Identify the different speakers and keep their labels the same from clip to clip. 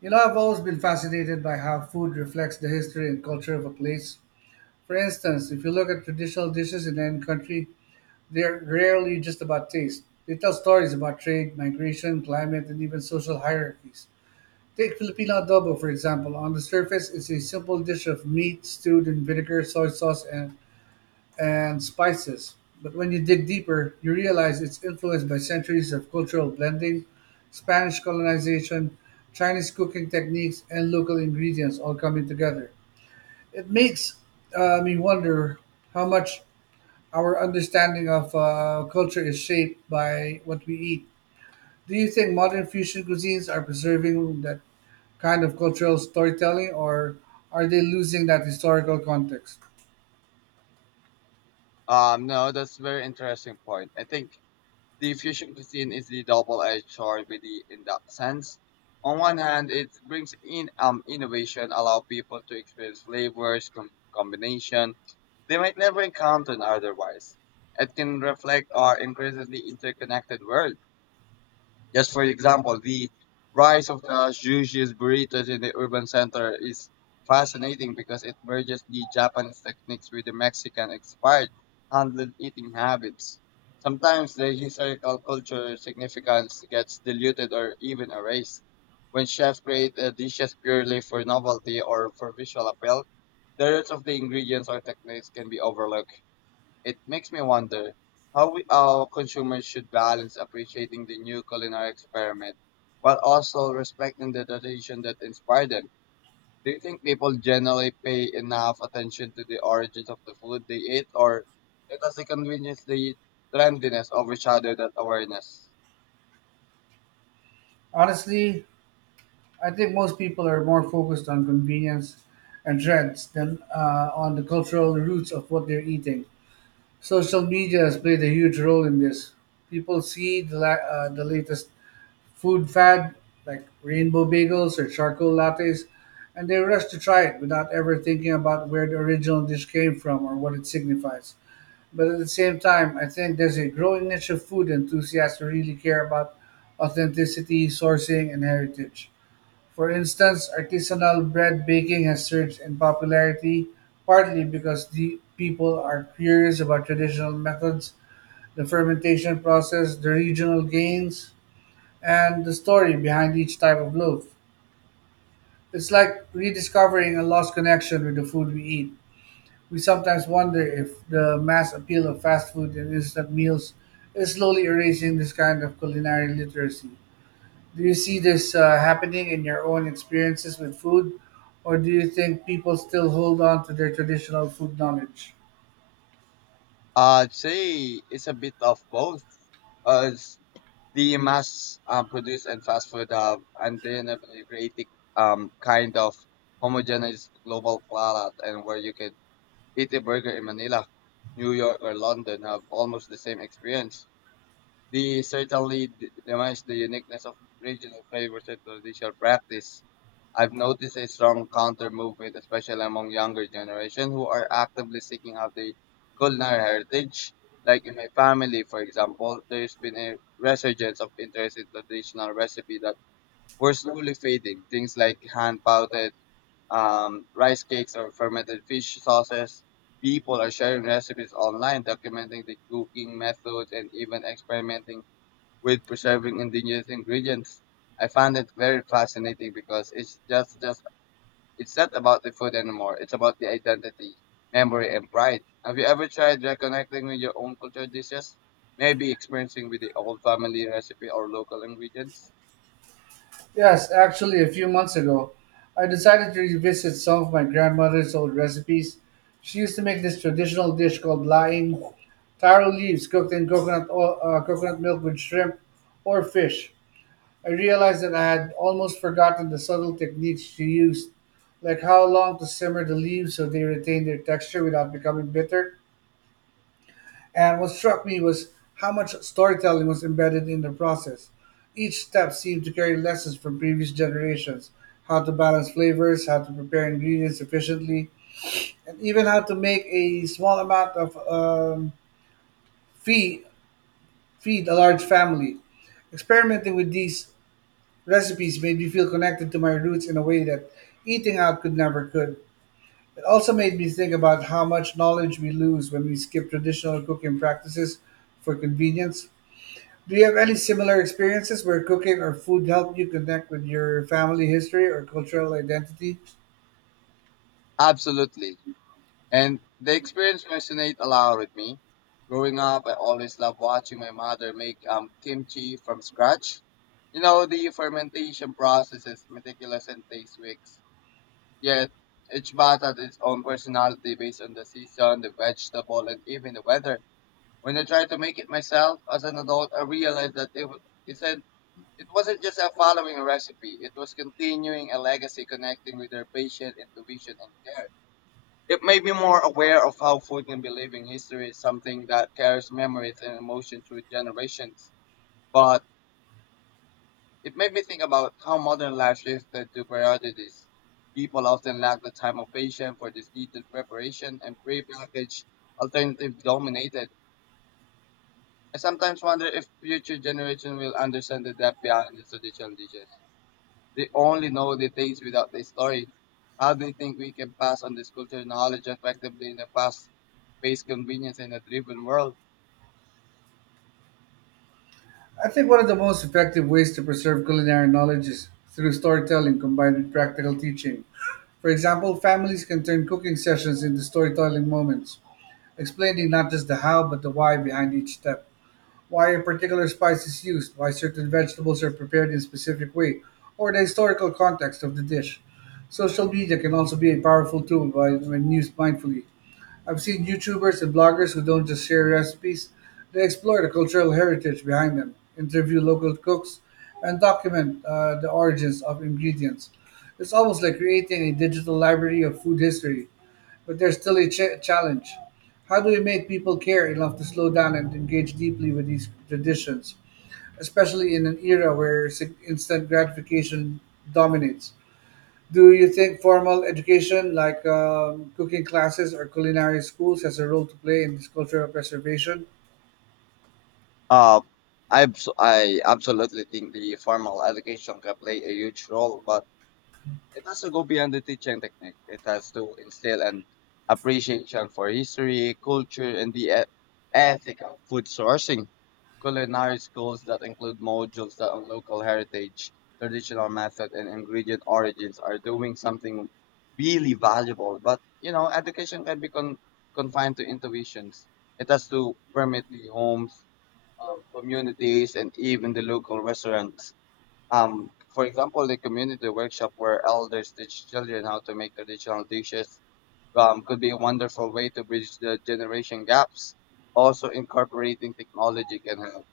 Speaker 1: You know, I've always been fascinated by how food reflects the history and culture of a place. For instance, if you look at traditional dishes in any country, they're rarely just about taste. They tell stories about trade, migration, climate, and even social hierarchies. Take Filipino adobo, for example. On the surface, it's a simple dish of meat stewed in vinegar, soy sauce, and spices. But when you dig deeper, you realize it's influenced by centuries of cultural blending, Spanish colonization, Chinese cooking techniques, and local ingredients all coming together. It makes me wonder how much our understanding of culture is shaped by what we eat. Do you think modern fusion cuisines are preserving that kind of cultural storytelling, or are they losing that historical context?
Speaker 2: No, that's a very interesting point. I think the fusion cuisine is the double-edged sword with in that sense. On one hand, it brings in innovation, allow people to experience flavors, combination they might never encounter otherwise. It can reflect our increasingly interconnected world. Just for example, the rise of the sushi burritos in the urban center is fascinating because it merges the Japanese techniques with the Mexican expired handled eating habits. Sometimes the historical cultural significance gets diluted or even erased. When chefs create dishes purely for novelty or for visual appeal, the roots of the ingredients or techniques can be overlooked. It makes me wonder how our consumers should balance appreciating the new culinary experiment while also respecting the tradition that inspired them. Do you think people generally pay enough attention to the origins of the food they eat, or it does the convenience, the trendiness overshadow that awareness?
Speaker 1: Honestly, I think most people are more focused on convenience and trends than on the cultural roots of what they're eating. Social media has played a huge role in this. People see the latest food fad, like rainbow bagels or charcoal lattes, and they rush to try it without ever thinking about where the original dish came from or what it signifies. But at the same time, I think there's a growing niche of food enthusiasts who really care about authenticity, sourcing, and heritage. For instance, artisanal bread baking has surged in popularity partly because the people are curious about traditional methods, the fermentation process, the regional gains, and the story behind each type of loaf. It's like rediscovering a lost connection with the food we eat. We sometimes wonder if the mass appeal of fast food and instant meals is slowly erasing this kind of culinary literacy. Do you see this happening in your own experiences with food, or do you think people still hold on to their traditional food knowledge?
Speaker 2: I'd say it's a bit of both. As the mass produced and fast food undeniably created kind of homogeneous global palate and where you could eat a burger in Manila, New York, or London have almost the same experience. They certainly demise the uniqueness of regional flavors and traditional practice. I've noticed a strong counter movement, especially among younger generation who are actively seeking out their culinary heritage. Like in my family, for example, there's been a resurgence of interest in traditional recipe that were slowly fading. Things like hand pouted rice cakes or fermented fish sauces. People are sharing recipes online, documenting the cooking methods and even experimenting with preserving indigenous ingredients. I found it very fascinating because it's just it's not about the food anymore. It's about the identity, memory, and pride. Have you ever tried reconnecting with your own culture dishes? Maybe experiencing with the old family recipe or local ingredients?
Speaker 1: Yes, actually, a few months ago, I decided to revisit some of my grandmother's old recipes. She used to make this traditional dish called laing, taro leaves cooked in coconut oil, coconut milk with shrimp or fish. I realized that I had almost forgotten the subtle techniques she used, like how long to simmer the leaves so they retain their texture without becoming bitter. And what struck me was how much storytelling was embedded in the process. Each step seemed to carry lessons from previous generations: how to balance flavors, how to prepare ingredients efficiently, and even how to make a small amount of feed, feed a large family. Experimenting with these recipes made me feel connected to my roots in a way that eating out could never could. It also made me think about how much knowledge we lose when we skip traditional cooking practices for convenience. Do you have any similar experiences where cooking or food helped you connect with your family history or cultural identity?
Speaker 2: Absolutely. And the experience resonates a lot with me. Growing up, I always loved watching my mother make kimchi from scratch. You know, the fermentation process is meticulous and takes weeks. Yet each bath has its own personality based on the season, the vegetable, and even the weather. When I tried to make it myself as an adult, I realized that it said it wasn't just a following a recipe. It was continuing a legacy connecting with their patient intuition and care. It made me more aware of how food can be living history, something that carries memories and emotion through generations. But it made me think about how modern life shifted to priorities. People often lack the time or patience for this detailed preparation and pre-packaged alternative dominated. I sometimes wonder if future generations will understand the depth behind the traditional dishes. They only know the taste without the story. How do you think we can pass on this cultural knowledge effectively in a fast-paced convenience and a driven world?
Speaker 1: I think one of the most effective ways to preserve culinary knowledge is through storytelling combined with practical teaching. For example, families can turn cooking sessions into storytelling moments, explaining not just the how but the why behind each step: why a particular spice is used, why certain vegetables are prepared in a specific way, or the historical context of the dish. Social media can also be a powerful tool when used mindfully. I've seen YouTubers and bloggers who don't just share recipes, they explore the cultural heritage behind them, interview local cooks, and document the origins of ingredients. It's almost like creating a digital library of food history, but there's still a challenge. How do we make people care enough to slow down and engage deeply with these traditions, especially in an era where instant gratification dominates? Do you think formal education, like cooking classes or culinary schools, has a role to play in this cultural preservation?
Speaker 2: Uh, I absolutely think the formal education can play a huge role, but it has to go beyond the teaching technique. It has to instill an appreciation for history, culture, and the ethic of food sourcing. Culinary schools that include modules that on local heritage, traditional method, and ingredient origins are doing something really valuable. But you know, education can be confined to intuitions. It has to permit the homes, communities, and even the local restaurants. For example, the community workshop where elders teach children how to make traditional dishes could be a wonderful way to bridge the generation gaps. Also, incorporating technology can help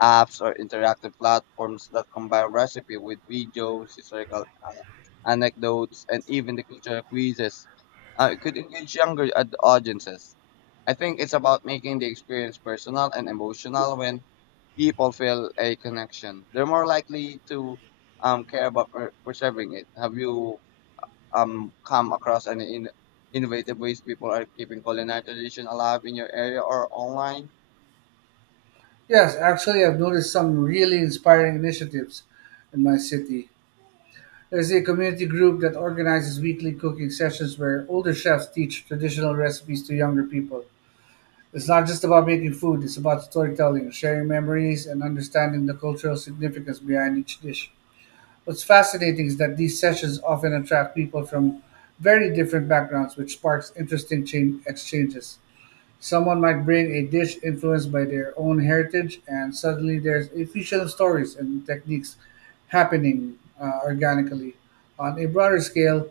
Speaker 2: apps or interactive platforms that combine recipe with videos, historical anecdotes, and even the cultural quizzes. It could engage younger audiences. I think it's about making the experience personal and emotional when people feel a connection. They're more likely to care about preserving it. Have you come across any innovative ways people are keeping culinary tradition alive in your area or online?
Speaker 1: Yes, actually, I've noticed some really inspiring initiatives in my city. There's a community group that organizes weekly cooking sessions where older chefs teach traditional recipes to younger people. It's not just about making food, it's about storytelling, sharing memories, and understanding the cultural significance behind each dish. What's fascinating is that these sessions often attract people from very different backgrounds, which sparks interesting chain exchanges. Someone might bring a dish influenced by their own heritage, and suddenly there's a fusion of stories and techniques happening organically. On a broader scale,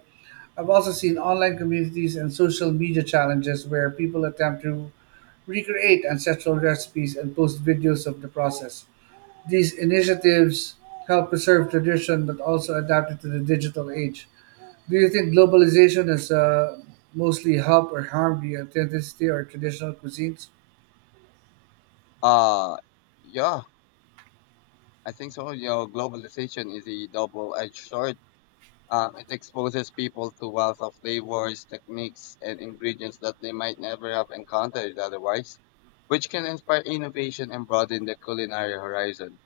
Speaker 1: I've also seen online communities and social media challenges where people attempt to recreate ancestral recipes and post videos of the process. These initiatives help preserve tradition but also adapt it to the digital age. Do you think globalization has mostly helped or harmed the authenticity or traditional cuisines?
Speaker 2: Uh, yeah. I think so. Your globalization is a double-edged sword. It exposes people to wealth of flavors, techniques, and ingredients that they might never have encountered otherwise, which can inspire innovation and broaden the culinary horizon.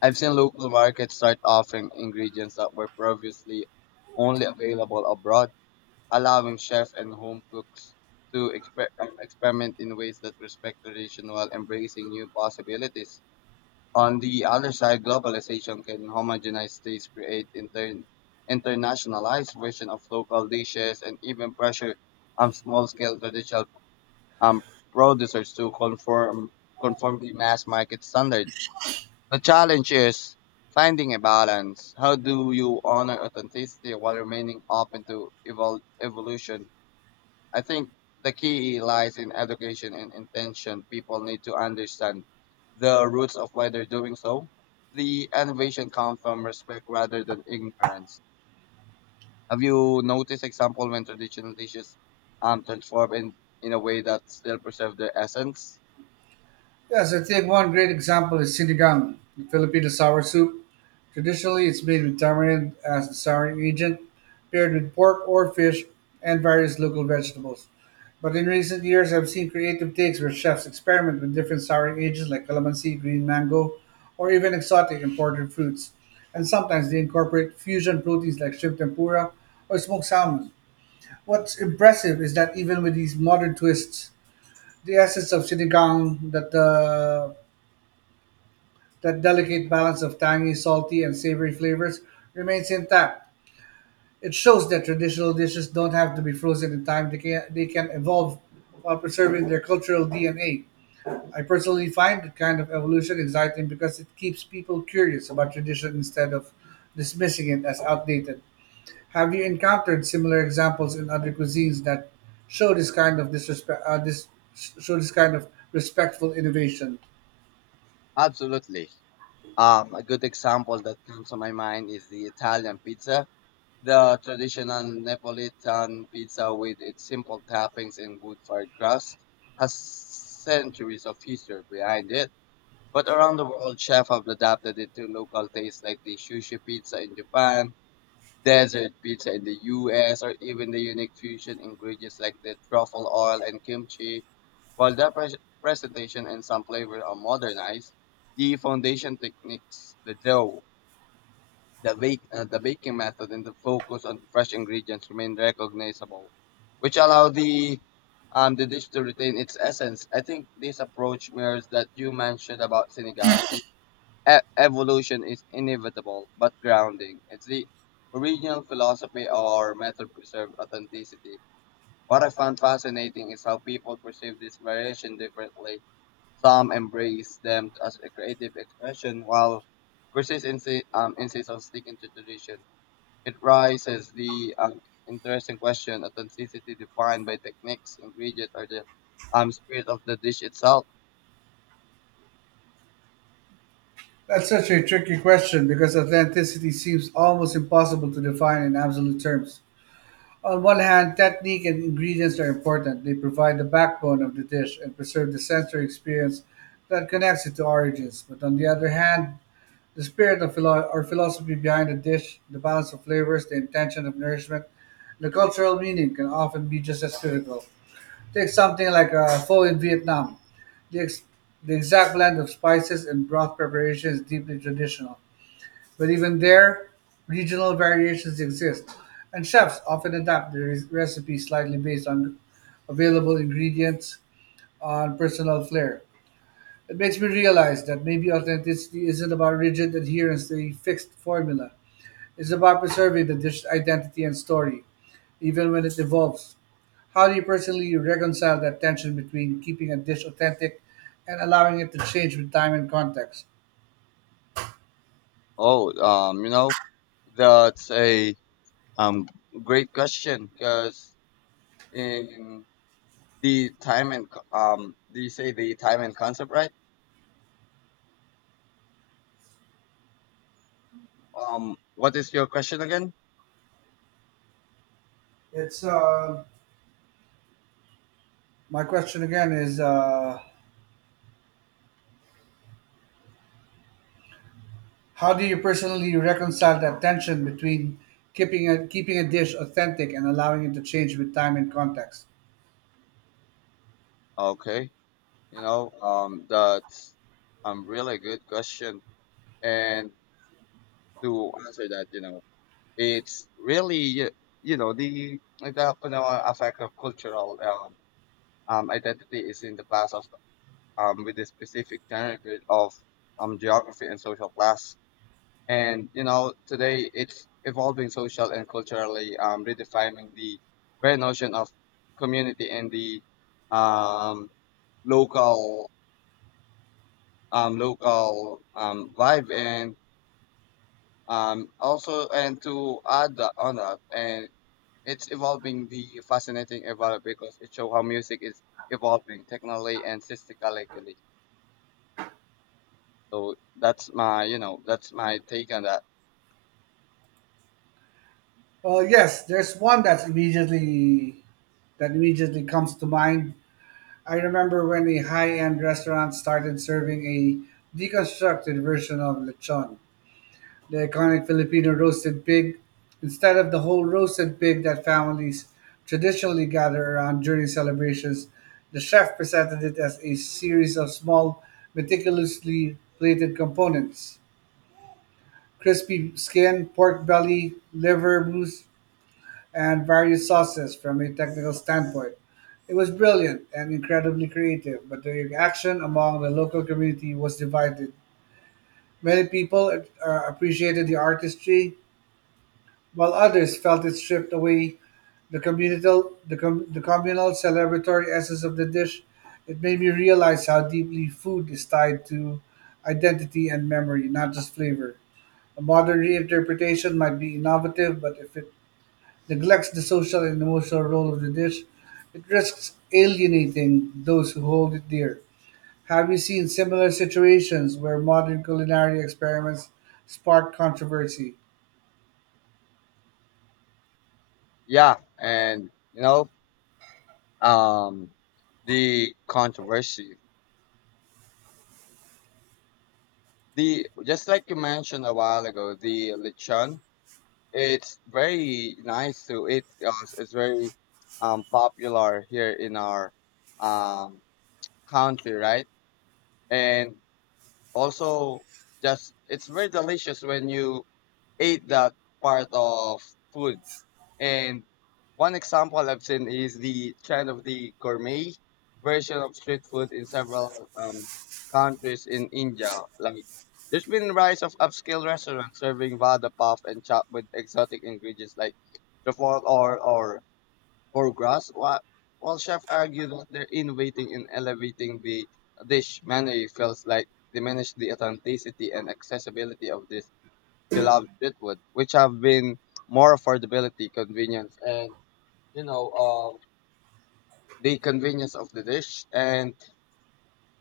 Speaker 2: I've seen local markets start offering ingredients that were previously only available abroad, allowing chefs and home cooks to experiment in ways that respect tradition while embracing new possibilities. On the other side, globalization can homogenize tastes, create internationalized version of local dishes, and even pressure small-scale traditional um, producers to conform the mass market standard. The challenge is finding a balance. How do you honor authenticity while remaining open to evolution? I think the key lies in education and intention. People need to understand the roots of why they're doing so. The innovation comes from respect rather than ignorance. Have you noticed example when traditional dishes transform in a way that still preserve their essence?
Speaker 1: Yes, I think one great example is sinigang, the Filipino sour soup. Traditionally, it's made with tamarind as the souring agent, paired with pork or fish and various local vegetables. But in recent years, I've seen creative takes where chefs experiment with different souring agents like calamansi, green mango, or even exotic imported fruits. And sometimes they incorporate fusion proteins like shrimp tempura or smoked salmon. What's impressive is that even with these modern twists, the essence of sinigang, that delicate balance of tangy, salty, and savory flavors remains intact. It shows that traditional dishes don't have to be frozen in time; they can evolve while preserving their cultural DNA. I personally find that kind of evolution exciting because it keeps people curious about tradition instead of dismissing it as outdated. Have you encountered similar examples in other cuisines that show this kind of disrespect, uh, this show this kind of respectful innovation?
Speaker 2: Absolutely. A good example that comes to my mind is the Italian pizza. The traditional Neapolitan pizza with its simple toppings and good fried crust has centuries of history behind it. But around the world, chefs have adapted it to local tastes like the sushi pizza in Japan, desert pizza in the US, or even the unique fusion ingredients like the truffle oil and kimchi. While the presentation and some flavors are modernized, the foundation techniques, the dough, the baking method and the focus on fresh ingredients remain recognizable, which allow the dish to retain its essence. I think this approach mirrors that you mentioned about sinigang. Evolution is inevitable, but grounding. It's the original philosophy or method preserve authenticity. What I found fascinating is how people perceive this variation differently. Some embrace them as a creative expression, while persists insist on sticking to tradition. It raises the interesting question: authenticity defined by techniques, ingredients, or the spirit of the dish itself.
Speaker 1: That's such a tricky question because authenticity seems almost impossible to define in absolute terms. On one hand, technique and ingredients are important. They provide the backbone of the dish and preserve the sensory experience that connects it to origins. But on the other hand, the spirit or philosophy behind a dish, the balance of flavors, the intention of nourishment, and the cultural meaning can often be just as critical. Take something like a pho in Vietnam. The, ex- the exact blend of spices and broth preparation is deeply traditional, but even there, regional variations exist, and chefs often adapt their recipe slightly based on available ingredients on personal flair. It makes me realize that maybe authenticity isn't about rigid adherence to a fixed formula. It's about preserving the dish's identity and story, even when it evolves. How do you personally reconcile that tension between keeping a dish authentic and allowing it to change with time and context?
Speaker 2: Oh, um, you know, that's a um great question because in the time and do you say the time and concept, right? What is your question again?
Speaker 1: It's my question again is how do you personally reconcile that tension between keeping a dish authentic and allowing it to change with time and context?
Speaker 2: Okay, that's really good question, and to answer that, it's really effect of cultural identity is in the class of with the specific genre grid of geography and social class and you know today it's evolving social and culturally redefining the very notion of community and the um, local local vibe and also and to add on that and it's evolving the fascinating about it because it shows how music is evolving technically and systematically. So that's my, that's my take on that.
Speaker 1: Yes, there's one that's immediately that immediately comes to mind. I remember when a high-end restaurant started serving a deconstructed version of lechon, the iconic Filipino roasted pig, instead of the whole roasted pig that families traditionally gather around during celebrations. The chef presented it as a series of small, meticulously plated components: crispy skin, pork belly, liver, mousse, and various sauces from a technical standpoint. It was brilliant and incredibly creative, but the reaction among the local community was divided. Many people appreciated the artistry, while others felt it stripped away the communal celebratory essence of the dish. It made me realize how deeply food is tied to identity and memory, not just flavor. A modern reinterpretation might be innovative, but if it neglects the social and emotional role of the dish, it risks alienating those who hold it dear. Have you seen similar situations where modern culinary experiments spark controversy?
Speaker 2: Yeah, and um, the controversy, the just like you mentioned a while ago, the lechon. It's very nice to it. It's very popular here in our um country, right? And also, just it's very delicious when you eat that part of food. And one example I've seen is the trend of the gourmet version of street food in several countries in India. Like there's been rise of upscale restaurants serving vada puff and chop with exotic ingredients like truffle or grass, while chefs argue that their innovating and elevating the dish menu feels like diminish the authenticity and accessibility of this beloved street food, which have been more affordability, convenience, and you know, um, the convenience of the dish, and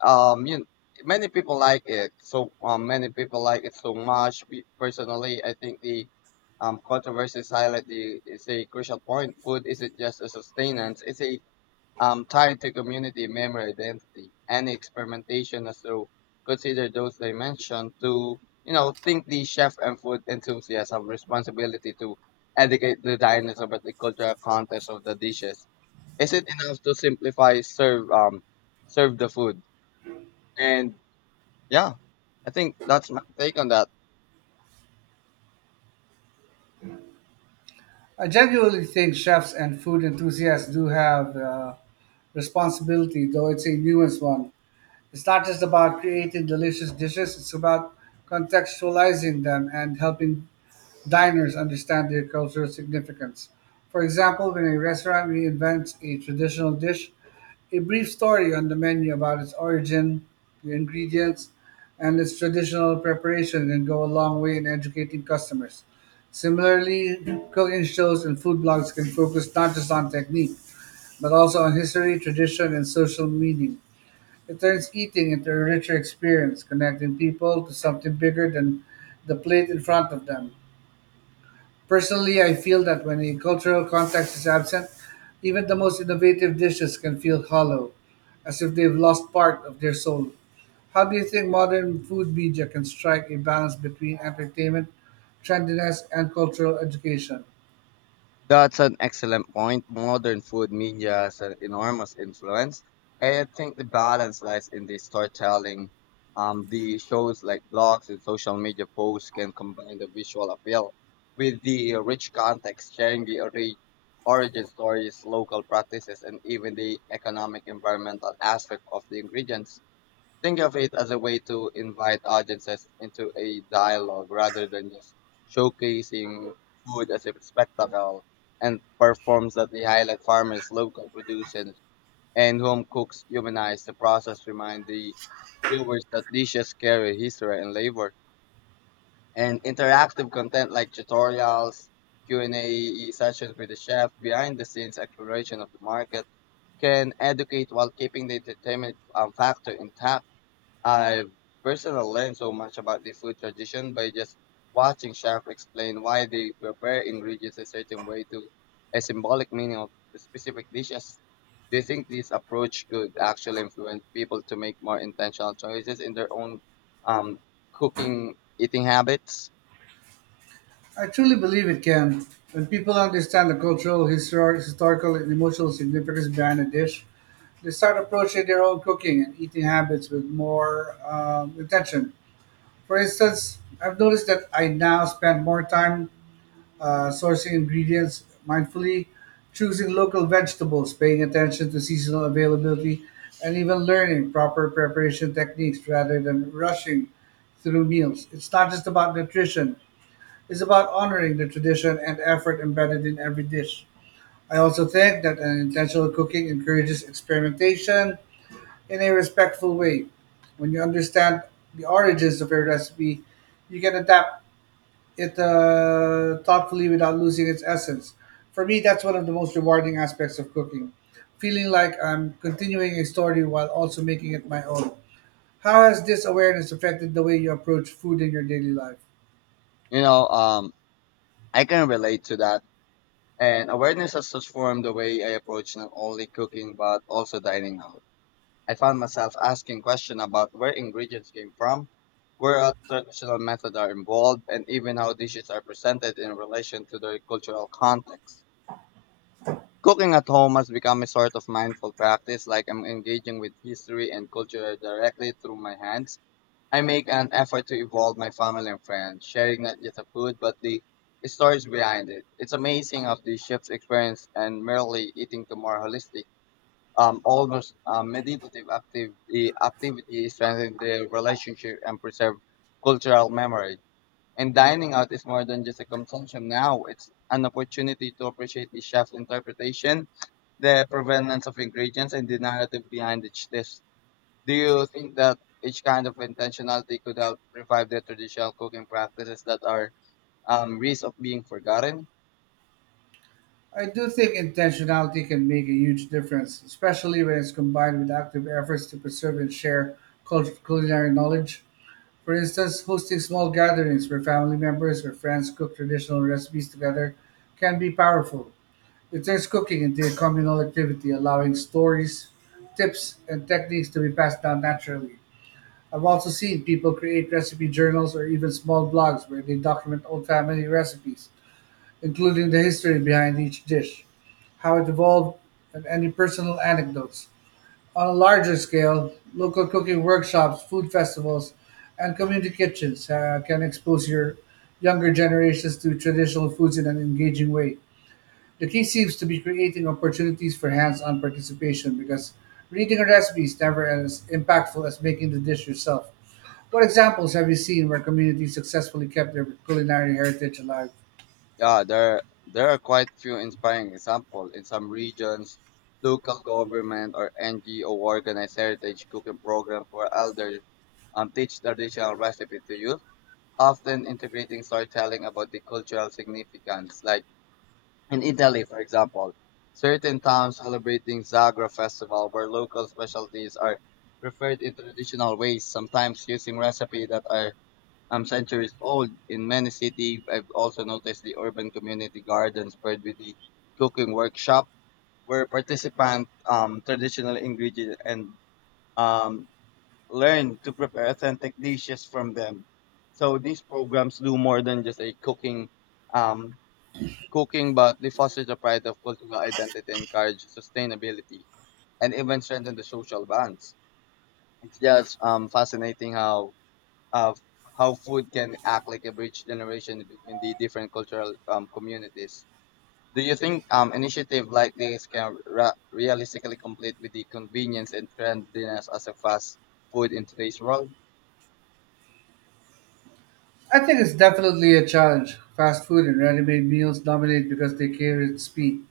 Speaker 2: you many people like it. So many people like it so much. Personally, I think the controversy highlight is a crucial point. Food isn't just a sustenance; it's a tied to community memory identity. Any experimentation is to consider those dimensions to, you know, think the chef and food enthusiasts have responsibility to educate the diners about the cultural context of the dishes. Is it enough to simplify serve the food? And yeah, I think that's my take on that.
Speaker 1: I genuinely think chefs and food enthusiasts do have responsibility, though it's a nuanced one. It's not just about creating delicious dishes, it's about contextualizing them and helping diners understand their cultural significance. For example, when a restaurant reinvents a traditional dish, a brief story on the menu about its origin, the ingredients, and its traditional preparation can go a long way in educating customers. Similarly, cooking shows and food blogs can focus not just on technique, but also on history, tradition, and social meaning. It turns eating into a richer experience, connecting people to something bigger than the plate in front of them. Personally, I feel that when a cultural context is absent, even the most innovative dishes can feel hollow, as if they've lost part of their soul. How do you think modern food media can strike a balance between entertainment, trendiness, and cultural education?
Speaker 2: That's an excellent point. Modern food media has an enormous influence. And I think the balance lies in the storytelling. The shows like blogs and social media posts can combine the visual appeal with the rich context, sharing the origin stories, local practices, and even the economic environmental aspect of the ingredients. Think of it as a way to invite audiences into a dialogue rather than just showcasing food as a spectacle and performs that the highlight farmers, local producers, and home cooks humanize the process, remind the viewers that dishes carry history and labor. And interactive content like tutorials, Q&A sessions with the chef, behind the scenes exploration of the market can educate while keeping the entertainment factor intact. I personally learned so much about the food tradition by just watching chefs explain why they prepare ingredients a certain way to a symbolic meaning of the specific dishes. Do you think this approach could actually influence people to make more intentional choices in their own um, cooking eating habits?
Speaker 1: I truly believe it can. When people understand the cultural, historical, and emotional significance behind a dish, they start approaching their own cooking and eating habits with more attention. For instance, I've noticed that I now spend more time sourcing ingredients mindfully, choosing local vegetables, paying attention to seasonal availability, and even learning proper preparation techniques rather than rushing through meals. It's not just about nutrition, it's about honoring the tradition and effort embedded in every dish. I also think that an intentional cooking encourages experimentation in a respectful way. When you understand the origins of a recipe, you can adapt it thoughtfully without losing its essence. For me, that's one of the most rewarding aspects of cooking, feeling like I'm continuing a story while also making it my own. How has this awareness affected the way you approach food in your daily life?
Speaker 2: You know, um, I can relate to that. And awareness has transformed the way I approach not only cooking but also dining out. I found myself asking questions about where ingredients came from, where our traditional methods are involved, and even how dishes are presented in relation to their cultural context. Cooking at home has become a sort of mindful practice, like I'm engaging with history and culture directly through my hands. I make an effort to involve my family and friends, sharing not just the food, but the stories behind it. It's amazing how the chef's experience and merely eating to more holistic, almost meditative active, activity strengthens the relationship and preserve cultural memory. And dining out is more than just a consumption now. It's an opportunity to appreciate the chef's interpretation, the provenance of ingredients, and the narrative behind each dish. Do you think that each kind of intentionality could help revive the traditional cooking practices that are risk of being forgotten?
Speaker 1: I do think intentionality can make a huge difference, especially when it's combined with active efforts to preserve and share culinary knowledge. For instance, hosting small gatherings where family members or friends cook traditional recipes together can be powerful. It turns cooking into a communal activity, allowing stories, tips, and techniques to be passed down naturally. I've also seen people create recipe journals or even small blogs where they document old family recipes including the history behind each dish, how it evolved, and any personal anecdotes. On a larger scale, local cooking workshops, food festivals, and community kitchens can expose your younger generations to traditional foods in an engaging way. The key seems to be creating opportunities for hands on participation because reading a recipe is never as impactful as making the dish yourself. What examples have you seen where communities successfully kept their culinary heritage alive?
Speaker 2: Yeah, there are quite few inspiring examples in some regions. Local government or NGO organize heritage cooking programs for elders and teach traditional recipes to youth, often integrating storytelling about the cultural significance. Like in Italy, for example, certain towns celebrating Zagra festival where local specialties are preferred in traditional ways, sometimes using recipes that are centuries old. In many cities, I've also noticed the urban community gardens paired with the cooking workshop where participants traditional ingredients and um, learn to prepare authentic dishes from them. So these programs do more than just a um, cooking, but they foster the pride of cultural identity, encourage sustainability, and even strengthen the social bonds. It's just fascinating of how food can act like a bridge generation between the different cultural communities. Do you think initiative like this can realistically compete with the convenience and trendiness as a fast food in today's world?
Speaker 1: I think it's definitely a challenge. Fast food and ready-made meals dominate because they carry its speed,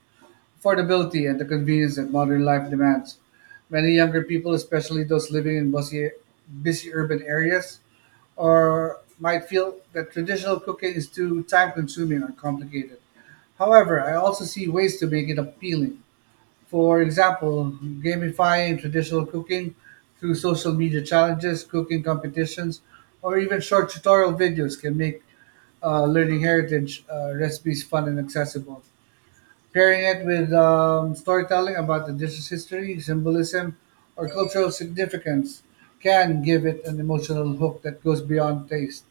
Speaker 1: affordability, and the convenience that modern life demands. Many younger people, especially those living in busy urban areas, or might feel that traditional cooking is too time-consuming or complicated. However, I also see ways to make it appealing. For example, gamifying traditional cooking through social media challenges, cooking competitions, or even short tutorial videos can make learning heritage recipes fun and accessible. Pairing it with storytelling about the dish's history, symbolism, or cultural significance can give it an emotional hook that goes beyond taste.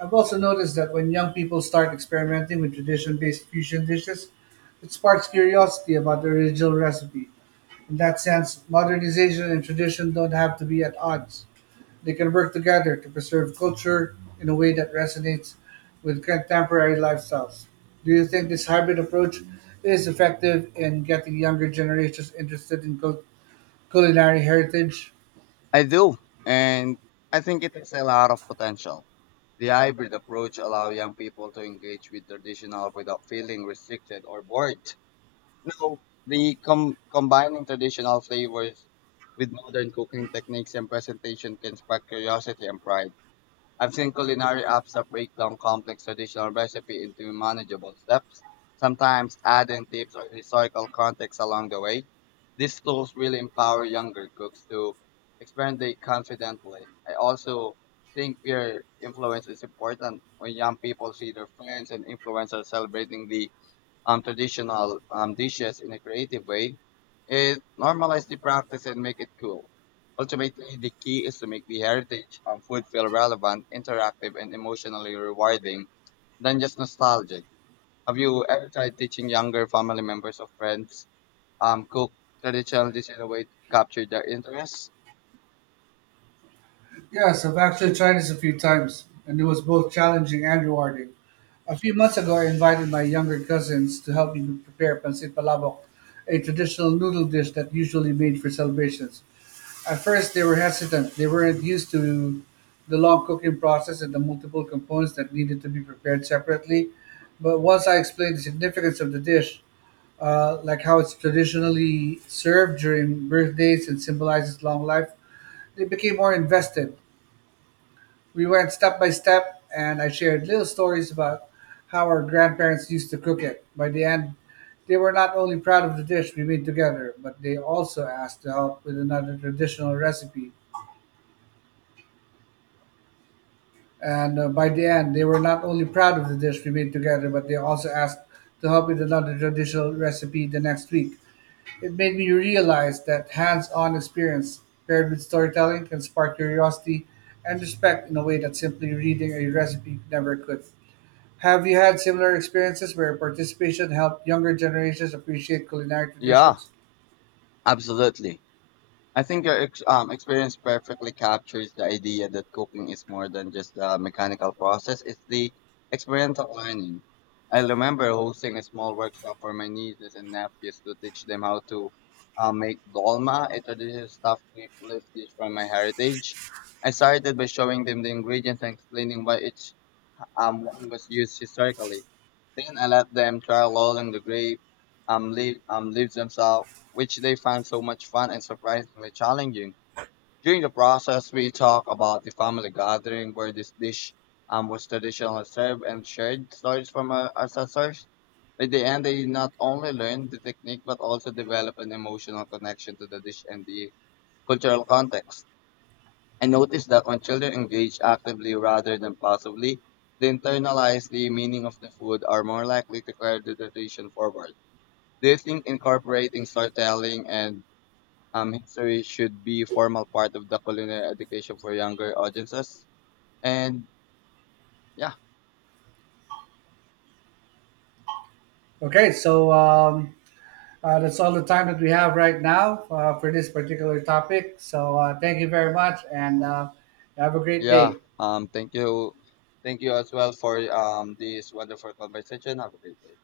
Speaker 1: I've also noticed that when young people start experimenting with tradition based fusion dishes, it sparks curiosity about the original recipe in that sense, modernization and tradition don't have to be at odds. They can work together to preserve culture in a way that resonates with contemporary lifestyles. Do you think this hybrid approach is effective in getting younger generations interested in culinary heritage?
Speaker 2: I do, and I think it has a lot of potential. The hybrid approach allows young people to engage with traditional without feeling restricted or bored. No, the combining traditional flavors with modern cooking techniques and presentation can spark curiosity and pride. I've seen culinary apps that break down complex traditional recipe into manageable steps, sometimes adding tips or historical context along the way. These tools really empower younger cooks to experiment confidently. I also think peer influence is important when young people see their friends and influencers celebrating the traditional dishes in a creative way, it normalizes the practice and make it cool. Ultimately, the key is to make the heritage food feel relevant, interactive, and emotionally rewarding than just nostalgic. Have you ever tried teaching younger family members or friends cook traditional dishes in a way to capture their interest?
Speaker 1: Yes, I've actually tried this a few times, and it was both challenging and rewarding. A few months ago, I invited my younger cousins to help me prepare pancit palabok, a traditional noodle dish that usually made for celebrations. At first, they were hesitant. They weren't used to the long cooking process and the multiple components that needed to be prepared separately. But once I explained the significance of the dish, like how it's traditionally served during birthdays and symbolizes long life, they became more invested. We went step by step, and I shared little stories about how our grandparents used to cook it. By the end, they were not only proud of the dish we made together, but they also asked to help with another traditional recipe And By the end, they were not only proud of the dish we made together, but they also asked to help with another traditional recipe the next week. It made me realize that hands on experience paired with storytelling can spark curiosity and respect in a way that simply reading a recipe never could. Have you had similar experiences where participation helped younger generations appreciate culinary
Speaker 2: Yeah,
Speaker 1: traditions?
Speaker 2: absolutely. I think your experience perfectly captures the idea that cooking is more than just a mechanical process, it's the experiential learning. I remember hosting a small workshop for my nieces and nephews to teach them how to make dolma, a traditional stuffed leaf dish from my heritage. I started by showing them the ingredients and explaining why each wine was used historically. Then I let them try a lot in the grape, leaves themselves, which they found so much fun and surprisingly challenging. During the process, we talk about the family gathering where this dish was traditionally served and shared stories from our ancestors. By the end, they not only learned the technique but also developed an emotional connection to the dish and the cultural context. I noticed that when children engage actively rather than passively, they internalize the meaning of the food are more likely to carry the tradition forward. Do you think incorporating storytelling and history should be a formal part of the culinary education for younger audiences? And yeah,
Speaker 1: Okay, so um, that's all the time that we have right now for this particular topic. So thank you very much and have a great
Speaker 2: yeah.
Speaker 1: day.
Speaker 2: Thank you, thank you as well for this wonderful conversation. Have a great day.